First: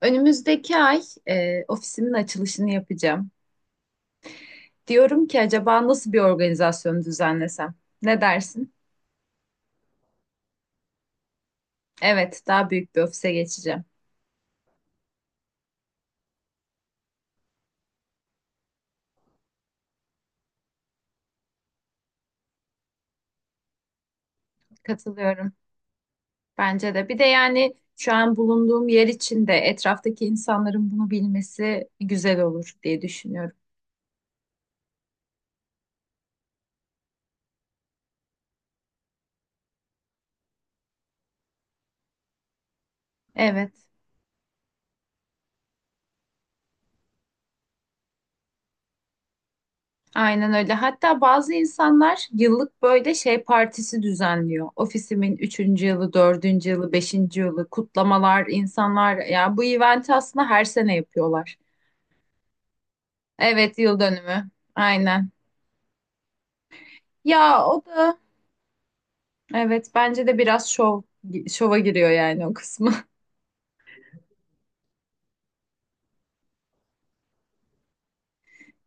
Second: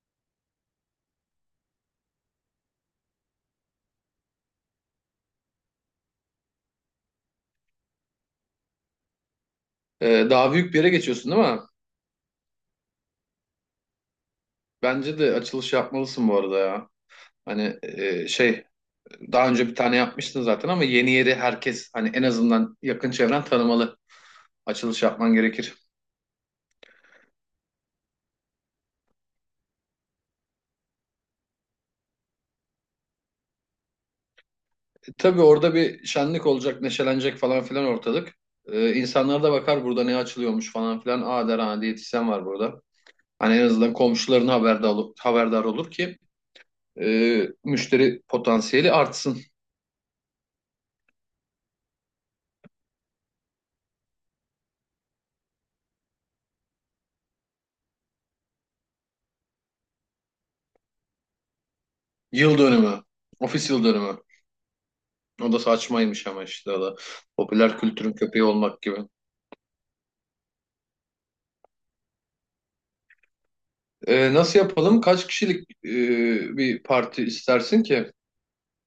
Önümüzdeki ay ofisimin açılışını yapacağım. Diyorum ki acaba nasıl bir organizasyon düzenlesem? Ne dersin? Daha büyük bir yere geçiyorsun, değil mi? Evet, daha büyük bir ofise geçeceğim. Bence de açılış yapmalısın bu arada ya. Hani şey daha önce bir tane yapmıştın zaten, ama yeni yeri herkes hani en azından yakın çevren tanımalı. Açılış yapman Katılıyorum. gerekir. Bence de. Bir de yani şu an bulunduğum yer için de etraftaki insanların bunu bilmesi güzel olur diye düşünüyorum. Tabii orada bir şenlik olacak, neşelenecek falan filan ortalık. İnsanlar da bakar burada ne açılıyormuş falan filan. Aa der, ha, diyetisyen var burada. Hani en Evet. azından komşuların haberdar olur ki müşteri potansiyeli artsın. Aynen öyle. Hatta bazı insanlar yıllık böyle şey partisi düzenliyor. Ofisimin üçüncü yılı, dördüncü yılı, beşinci yılı kutlamalar, insanlar yani bu eventi aslında her sene yapıyorlar. Yıl dönümü, ofis Evet, yıl yıl dönümü. dönümü. Aynen. O da saçmaymış ama işte o da. Ya Popüler o kültürün da köpeği olmak gibi. evet, bence de biraz şov şova giriyor yani o kısmı. Nasıl yapalım? Kaç kişilik bir parti istersin ki?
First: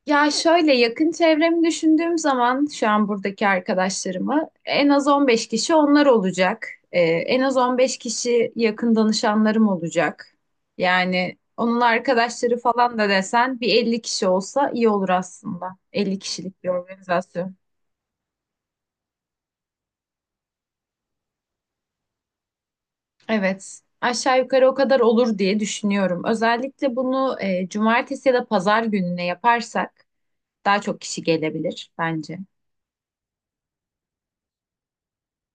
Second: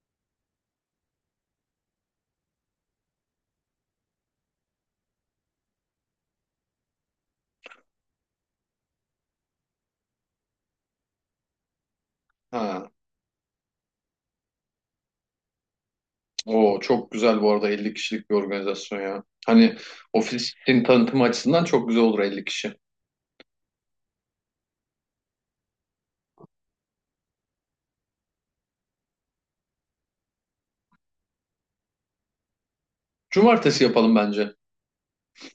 Ya şöyle yakın çevremi düşündüğüm zaman şu an buradaki arkadaşlarımı en az 15 kişi onlar olacak. En az 15 kişi yakın danışanlarım olacak. Yani onun arkadaşları Ha. falan da desen bir 50 kişi olsa iyi olur aslında. 50 kişilik bir O çok güzel bu organizasyon. arada, 50 kişilik bir organizasyon ya. Hani ofisin tanıtım açısından çok güzel olur 50 kişi. Evet. Aşağı yukarı o kadar olur diye düşünüyorum. Özellikle bunu cumartesi ya da pazar gününe yaparsak daha çok kişi gelebilir bence. Cumartesi yapalım bence.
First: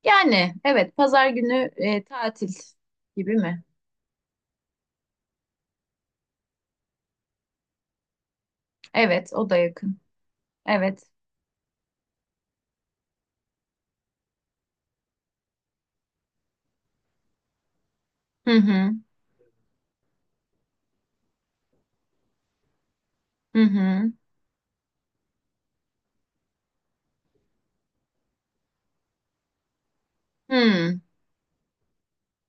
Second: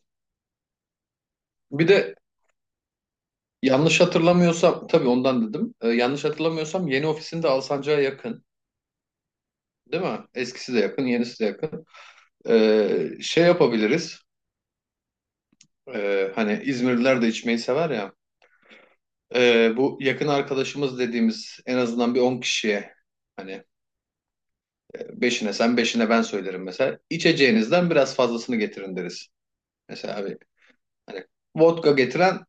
Yani evet, pazar günü Bir de, tatil gibi mi? yanlış hatırlamıyorsam, tabii ondan dedim. Yanlış hatırlamıyorsam yeni ofisin de Alsancak'a yakın. Evet, o da yakın. Değil mi? Eskisi de Evet. yakın, yenisi de yakın. Şey yapabiliriz. Hani İzmirliler de içmeyi sever ya. Hı hı. Bu yakın arkadaşımız dediğimiz en azından bir 10 kişiye, Hı hani, hı. beşine sen beşine ben söylerim mesela. İçeceğinizden biraz fazlasını getirin deriz. Mesela abi, Hı. hani vodka getiren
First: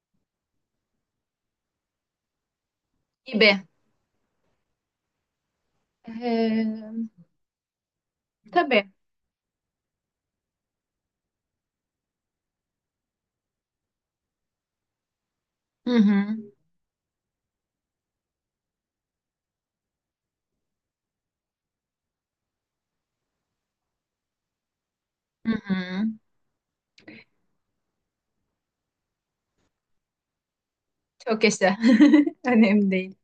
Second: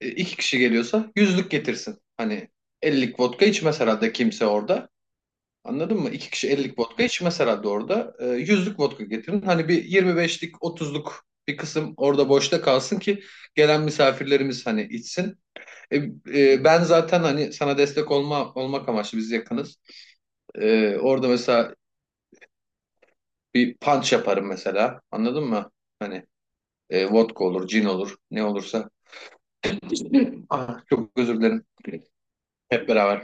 iki kişi geliyorsa yüzlük getirsin. Hani 50'lik vodka Gibi. içmez herhalde kimse orada. Anladın mı? İki kişi 50'lik vodka Ee, içmez herhalde orada. Yüzlük tabii. vodka getirin. Hani bir 25'lik 30'luk bir kısım orada boşta kalsın ki gelen misafirlerimiz hani içsin. Hı E, hı. Ben zaten hani sana destek olmak amaçlı biz yakınız. Orada mesela bir punch yaparım mesela. Anladın Hı mı? hı. Hani vodka olur, cin olur, ne olursa. Ah, çok özür Çok dilerim. yaşa. Hep Önemli değil. beraber.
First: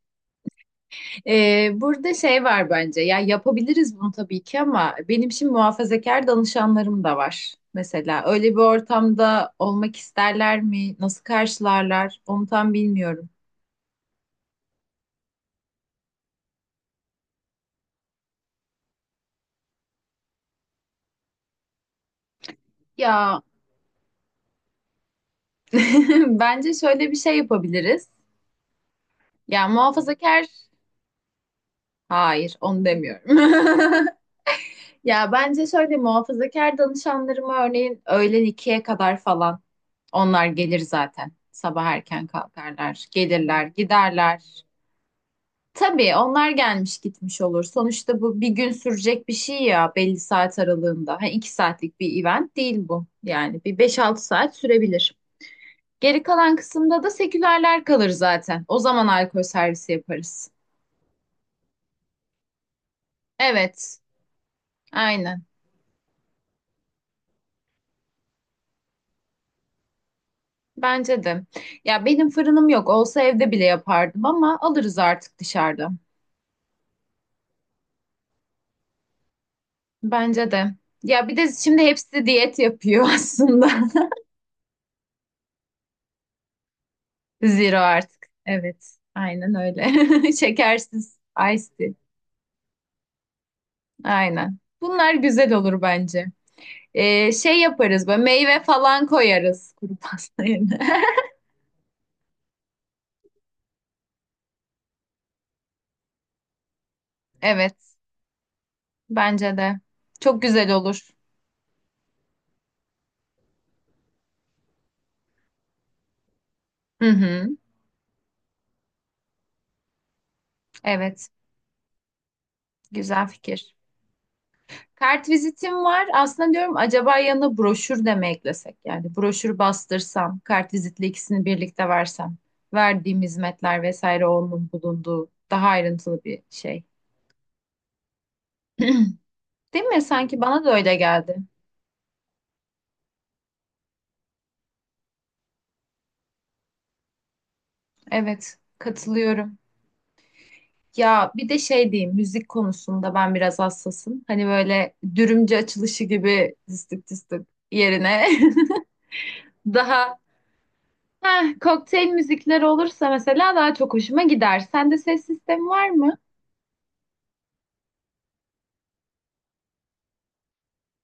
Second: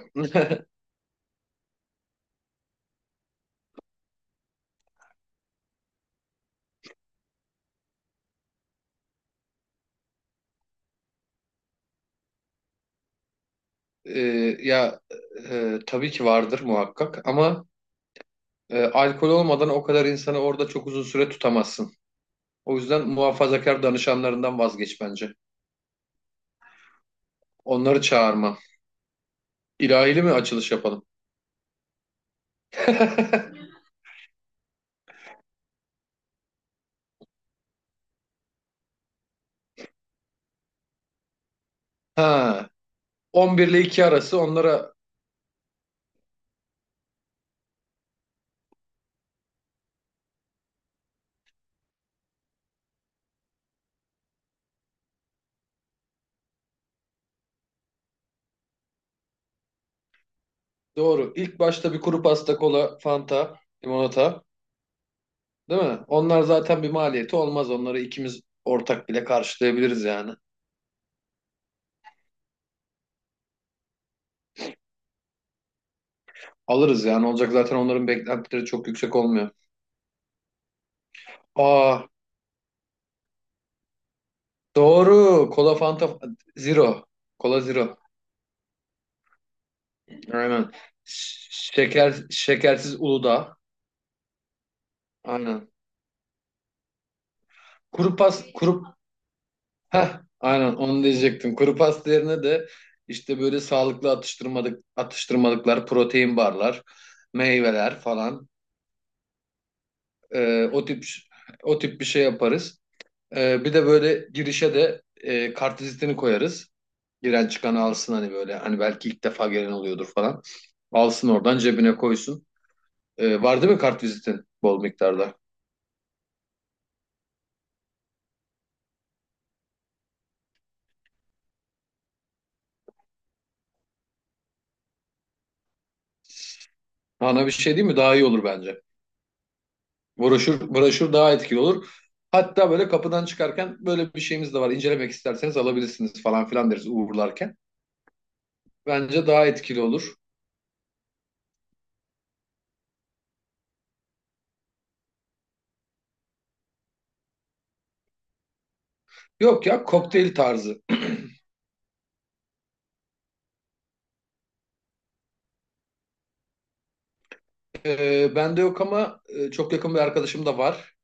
Burada şey var bence. Ya yapabiliriz bunu tabii ki ama benim şimdi muhafazakar danışanlarım da var. Mesela öyle bir ortamda olmak isterler mi? Nasıl karşılarlar? Onu tam bilmiyorum. E, Ya, tabii ki vardır muhakkak, ama alkol olmadan o kadar insanı orada çok uzun süre tutamazsın. O yüzden Ya muhafazakar danışanlarından vazgeç bence. bence şöyle bir şey Onları yapabiliriz. çağırma. Ya İlahili mi muhafazakar, açılış yapalım? hayır onu demiyorum. Ya bence şöyle, muhafazakar danışanlarıma örneğin öğlen ikiye kadar falan onlar gelir zaten. Sabah erken Ha, kalkarlar, gelirler, 11 ile 2 arası giderler. onlara. Tabii onlar gelmiş gitmiş olur. Sonuçta bu bir gün sürecek bir şey ya, belli saat aralığında. Ha, iki saatlik bir event değil bu. Yani bir beş altı saat sürebilir. Geri kalan kısımda da sekülerler kalır zaten. O zaman alkol servisi yaparız. Doğru. İlk başta bir kuru pasta, kola, fanta, Evet, limonata, aynen. değil mi? Onlar zaten bir maliyeti olmaz. Onları ikimiz ortak bile karşılayabiliriz yani. Bence de. Ya benim fırınım yok. Olsa evde bile yapardım ama alırız artık dışarıda. Alırız yani. Olacak zaten, onların beklentileri çok yüksek olmuyor. Bence de. Ya bir de şimdi Aa, hepsi diyet yapıyor aslında. doğru. Kola, fanta, zero. Kola Zero zero. artık. Evet. Aynen öyle. Aynen. Şekersiz Ş- ice tea. şekersiz Uludağ. Aynen. Bunlar güzel Aynen. olur bence. Şey yaparız Kuru böyle, pas, meyve kuru falan koyarız kuru Heh, pasta aynen yerine. onu diyecektim. Kuru pasta yerine de, işte, böyle sağlıklı atıştırmalık, atıştırmalıklar, protein barlar, Evet. meyveler falan, Bence de. Çok e, güzel o tip olur. o tip bir şey yaparız. Bir de böyle girişe de kartvizitini koyarız. Hı hı. Giren çıkan alsın, hani böyle, hani belki ilk defa gelen oluyordur falan. Evet. Alsın oradan cebine koysun. Güzel Var değil fikir. mi kartvizitin bol miktarda? Kartvizitim var. Aslında diyorum acaba yanına broşür de mi eklesek? Yani broşür bastırsam, kartvizitle ikisini birlikte versem, verdiğim hizmetler vesaire onun bulunduğu daha ayrıntılı bir şey. Ana bir şey değil mi? Daha iyi olur bence. Değil mi? Sanki bana da Broşür, öyle broşür daha geldi. etkili olur. Hatta böyle kapıdan çıkarken böyle bir şeyimiz de var. İncelemek isterseniz alabilirsiniz falan filan deriz uğurlarken. Evet, Bence daha katılıyorum. etkili olur. Ya bir de şey diyeyim, müzik konusunda ben biraz hassasım. Hani böyle dürümcü açılışı gibi tıstık tıstık yerine Yok ya, daha kokteyl tarzı. Heh, kokteyl müzikleri olursa mesela daha çok hoşuma gider. Sende ses sistemi var mı? Bende yok ama çok yakın bir arkadaşım da var.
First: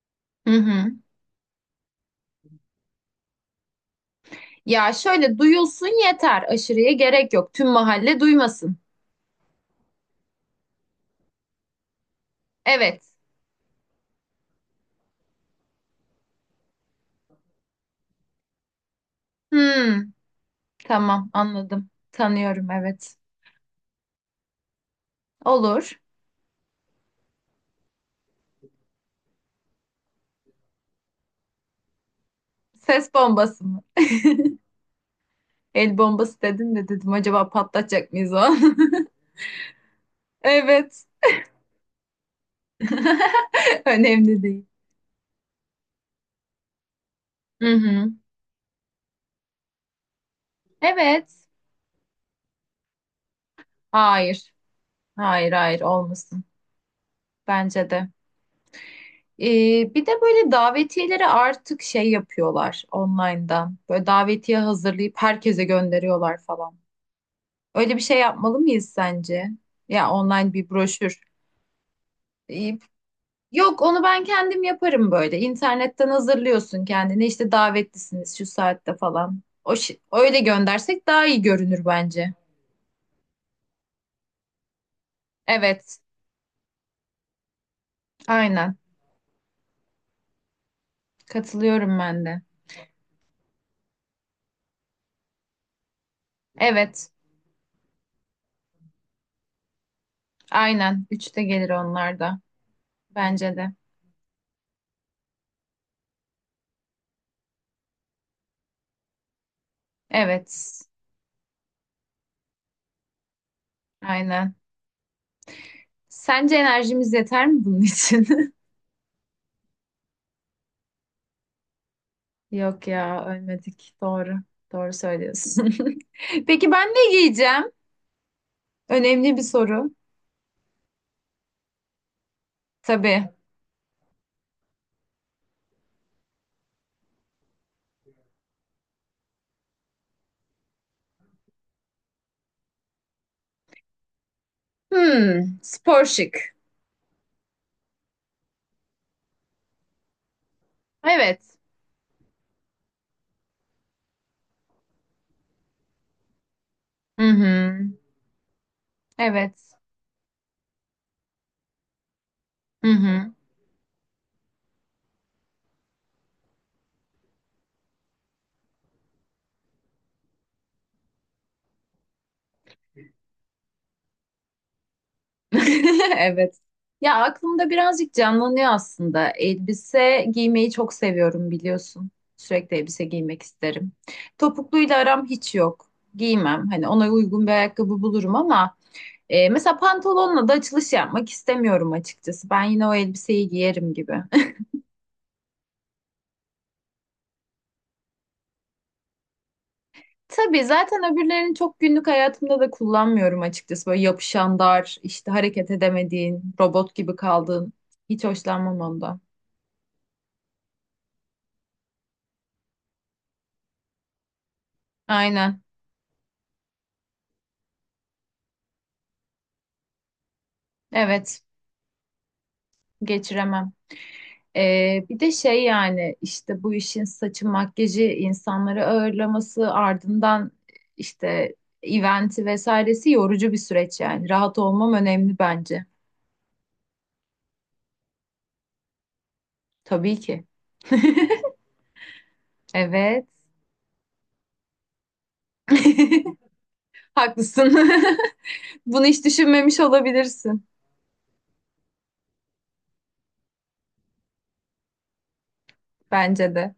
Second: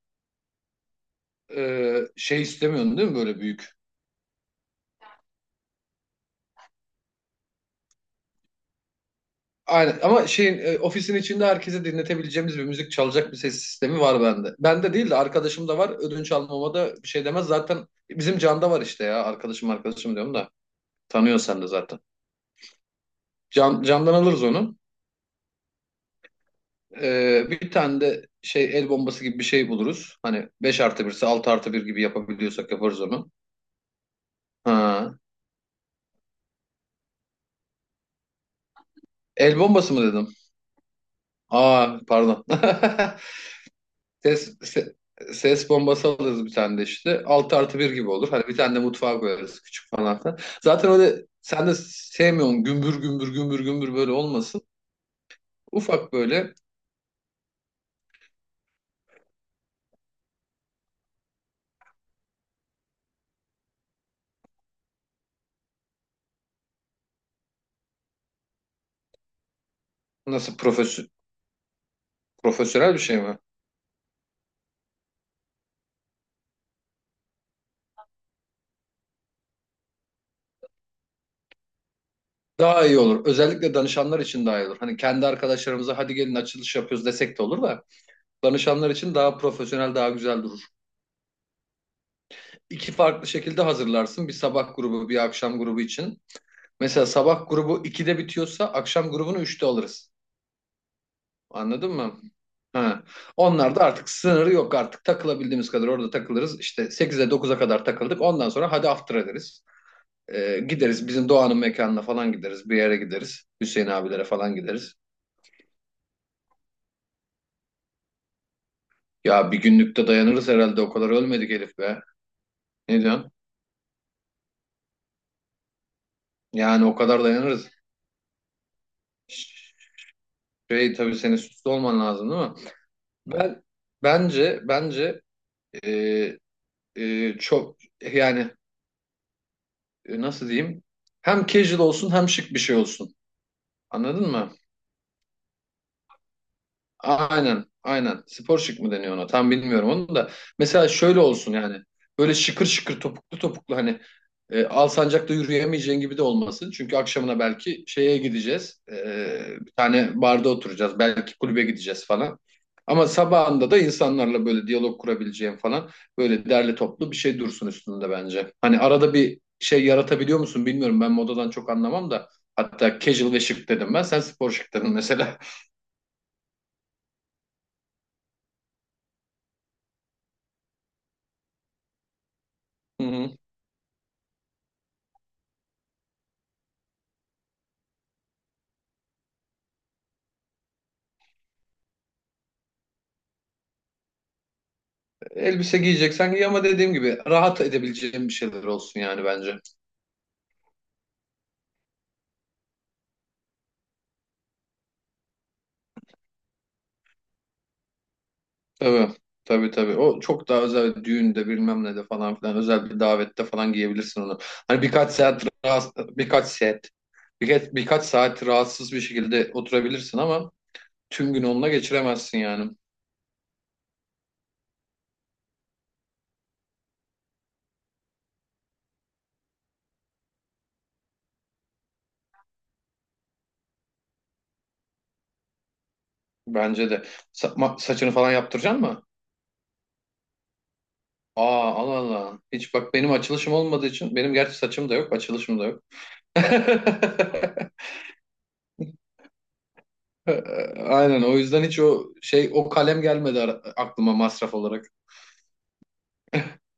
Hı hı. Şey istemiyorsun değil mi, böyle büyük? Ya şöyle duyulsun yeter. Aşırıya gerek yok. Tüm mahalle duymasın. Aynen, ama ofisin içinde herkese dinletebileceğimiz bir müzik Evet. çalacak bir ses sistemi var bende. Bende değil de, arkadaşım da var. Ödünç almama da bir şey demez. Zaten bizim Can'da var işte ya. Arkadaşım Hmm, arkadaşım diyorum da. tamam Tanıyor sen de anladım. zaten. Tanıyorum, evet. Can, candan alırız onu. Olur. Bir tane de şey, el bombası gibi bir şey buluruz. Hani 5 artı birse 6 artı bir gibi yapabiliyorsak yaparız Ses onu. bombası mı? Ha. El bombası dedin de dedim acaba patlatacak mıyız o an? El bombası mı dedim? Evet. Aa, pardon. Önemli Ses, değil. se- ses bombası alırız bir tane de işte. 6 Hı artı bir gibi hı. olur. Hani bir tane de mutfağa koyarız küçük falan filan. Zaten öyle, Evet. sen de sevmiyorsun, gümbür gümbür gümbür gümbür böyle Hayır. olmasın. Hayır, hayır, Ufak olmasın. böyle, Bence de. Bir de böyle davetiyeleri artık şey yapıyorlar online'dan. Böyle davetiye hazırlayıp herkese gönderiyorlar falan. Öyle bir şey yapmalı mıyız sence? Ya online nasıl bir broşür. Ee, profesyonel bir şey mi? Yok, onu ben kendim yaparım böyle. İnternetten hazırlıyorsun kendine. İşte davetlisiniz şu saatte falan. Öyle göndersek daha iyi görünür bence. Daha iyi olur. Özellikle danışanlar için daha iyi olur. Hani kendi arkadaşlarımıza Evet, hadi gelin açılış yapıyoruz desek de olur da, aynen. danışanlar için daha profesyonel, daha güzel durur. Katılıyorum ben de. İki farklı şekilde hazırlarsın. Bir sabah grubu, bir akşam grubu için. Mesela Evet, sabah grubu 2'de bitiyorsa akşam grubunu 3'te alırız. aynen. Üçte gelir Anladın onlar mı? da. Ha. Bence de. Onlar da artık, sınırı yok artık. Takılabildiğimiz kadar orada takılırız. İşte 8'e 9'a kadar takıldık. Ondan sonra hadi after ederiz. Evet, Gideriz bizim Doğan'ın mekanına falan, gideriz. Bir yere gideriz. Hüseyin abilere falan aynen. gideriz. Sence enerjimiz yeter mi bunun için? Ya bir günlükte dayanırız herhalde. O kadar ölmedik Elif be. Yok Ne ya, diyorsun? ölmedik. Doğru. Doğru söylüyorsun. Peki Yani ben o ne kadar giyeceğim? dayanırız. Önemli bir soru. Şey, tabii senin suçlu olman lazım, değil mi? Tabii. Ben bence e, çok, yani, nasıl diyeyim? Hem casual olsun hem şık bir şey olsun. Anladın mı? Hmm, spor şık. Aynen, aynen. Spor şık mı deniyor ona? Tam bilmiyorum onu da. Mesela şöyle olsun Evet. yani. Böyle şıkır şıkır topuklu topuklu, hani, Alsancak'ta yürüyemeyeceğin gibi de olmasın. Çünkü Hı akşamına hı. belki şeye gideceğiz. Bir Evet. tane barda oturacağız. Belki kulübe gideceğiz falan. Hı Ama hı. sabahında da insanlarla böyle diyalog kurabileceğim falan, böyle derli toplu bir şey dursun üstünde bence. Hani arada bir şey yaratabiliyor musun bilmiyorum. Ben modadan çok anlamam da. Hatta casual ve şık dedim ben. Sen spor şık dedin mesela. Evet. Ya aklımda birazcık canlanıyor aslında. Elbise giymeyi çok seviyorum biliyorsun. Sürekli elbise Hı hı. giymek isterim. Topukluyla aram hiç yok. Giymem. Hani ona uygun bir ayakkabı bulurum ama mesela pantolonla da açılış yapmak istemiyorum açıkçası. Ben yine o elbiseyi giyerim gibi. Elbise giyeceksen giy, ama dediğim gibi rahat edebileceğim bir şeyler olsun yani bence. Tabii zaten öbürlerini çok günlük hayatımda da kullanmıyorum açıkçası. Böyle yapışan dar, işte hareket edemediğin, robot gibi kaldığın. Hiç hoşlanmam Tabii. ondan. Tabii tabii. O çok daha özel, düğünde bilmem ne de falan filan, özel bir davette falan giyebilirsin onu. Hani birkaç saat Aynen. rahatsız, birkaç saat birkaç, birkaç saat rahatsız bir şekilde oturabilirsin, ama tüm gün Evet. onunla geçiremezsin yani. Geçiremem. Bir de şey, yani işte bu işin saçı makyajı insanları ağırlaması ardından işte eventi vesairesi yorucu bir süreç yani. Rahat olmam önemli bence. Bence de. Saçını falan yaptıracaksın mı? Tabii ki. Aa, Allah Allah. Hiç bak, benim Evet. açılışım olmadığı için, benim gerçi saçım da yok, açılışım da yok. Haklısın. Bunu hiç düşünmemiş Ee, olabilirsin. Aynen, o yüzden hiç o kalem gelmedi aklıma masraf olarak. Bence de.